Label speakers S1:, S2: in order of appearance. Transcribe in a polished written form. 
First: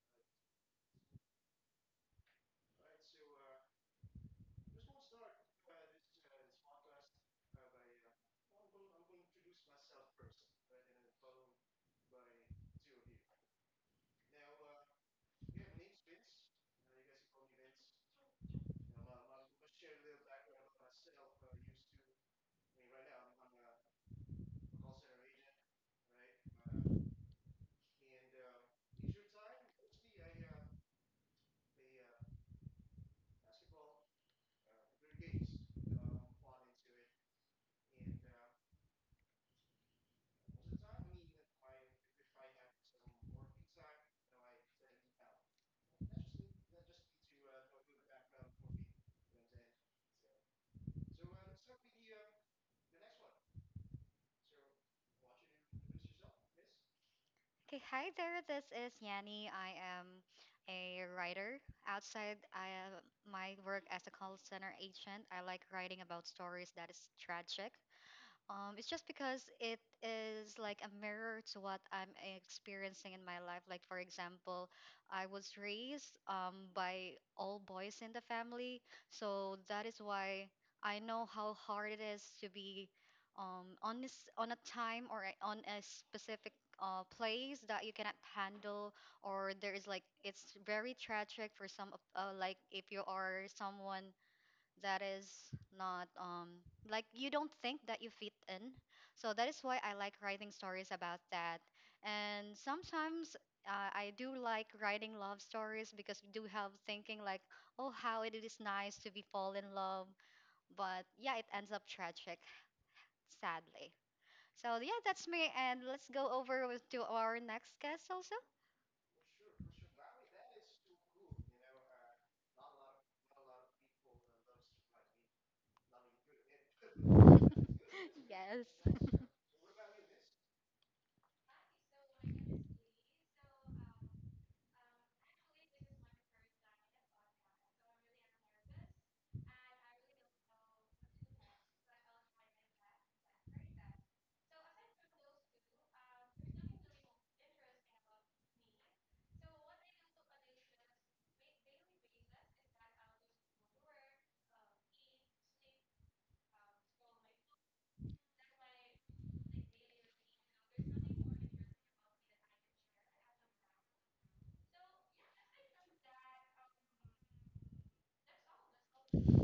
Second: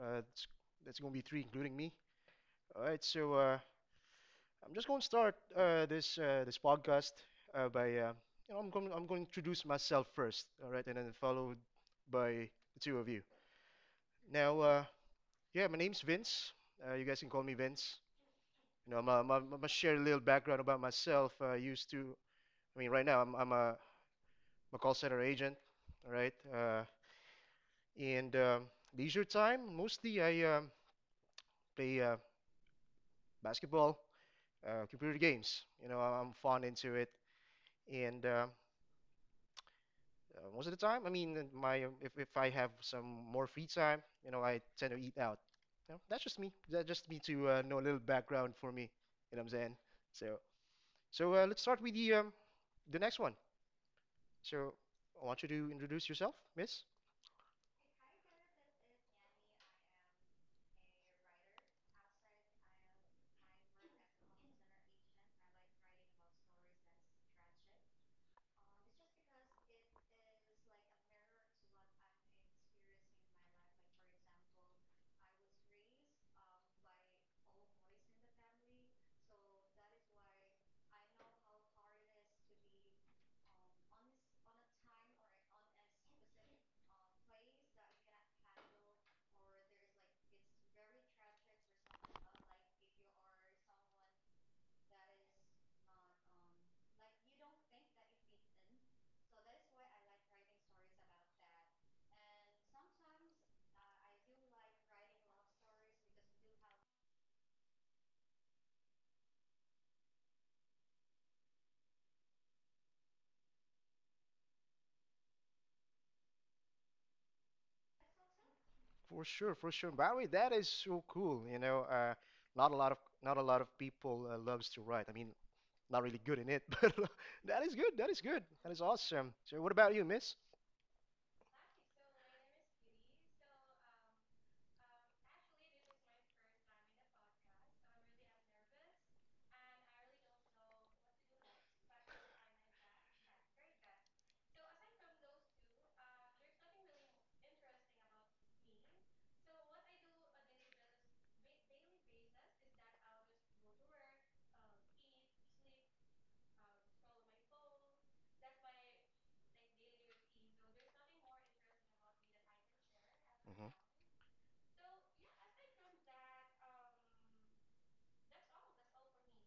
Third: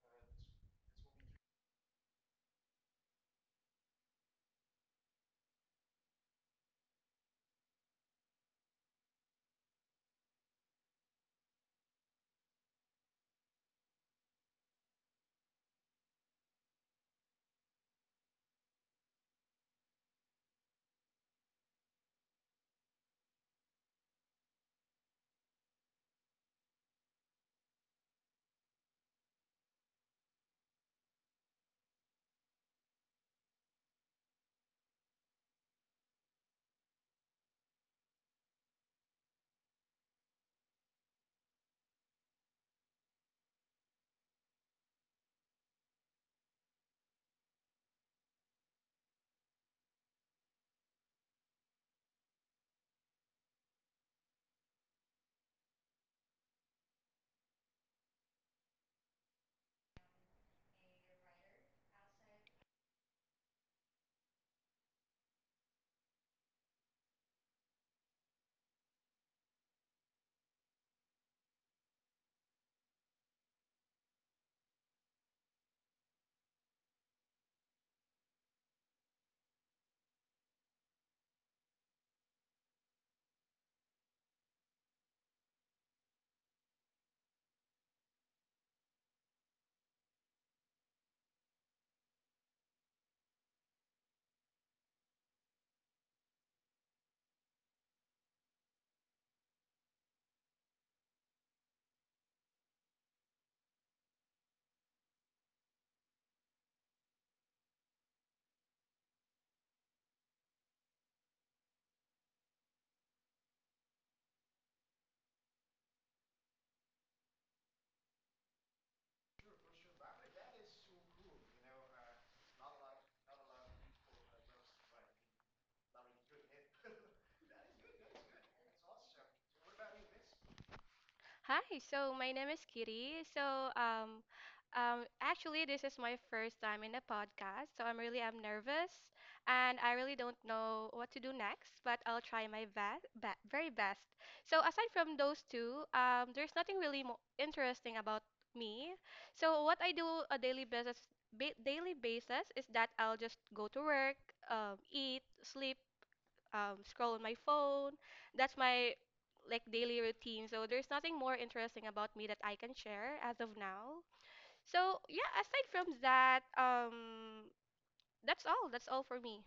S1: Uh, it's, that's going to be three, including me. All right, I'm just going to start this this podcast by you know I'm going to introduce myself first, all right, and then followed by the two of you. Now, uh, yeah, my name's Vince. You guys can call me Vince. I'm gonna share a little background about myself. I used to, I mean, right now I'm a call center agent, all right. And leisure time, mostly I play basketball, computer games. You know, I'm fond into it. And most of the time, I mean, my if I have some more free time, I tend to eat out. You know, that's just me. That's just me to know a little background for me. You know what I'm saying? So, so, let's start with the next one. So, I want you to introduce yourself, Miss.
S2: Okay, hi there. This is Yanni. I am a writer. Outside I, am- my work as a call center agent, I like writing about stories that is tragic, it's just because it is like a mirror to what I'm experiencing in my life. Like, for example, I was raised by all boys in the family, so that is why I know how hard it is to be on this, on a time or a- on a specific place that you cannot handle, or there is like it's very tragic for some of like if you are someone that is not like you don't think that you fit in, so that is why I like writing stories about that. And sometimes I do like writing love stories because we do have thinking like, oh, how it is nice to be fall in love, but yeah, it ends up tragic, sadly. So yeah, that's me, and let's go over with, to our next guest also.
S1: For sure, Barry. That is so cool. Not a lot of people loves to write. I mean, not really good in it, but that is good. That is good.
S2: Yes.
S1: That is awesome. So, what about you, Miss?
S3: Hi, so my name is Kiri. Actually, this is my first time in a podcast, so I'm nervous, and I really don't know what to do next, but I'll try my best, be very best. So, aside from those two, there's nothing really mo interesting about me. So, what I do a daily basis, ba daily basis is that I'll just go to work, eat, sleep, scroll on my phone. That's my like daily routine. So there's nothing more interesting about me that I can share as of
S1: Mm-hmm.
S3: now. So yeah, aside from that, that's all. That's all for me.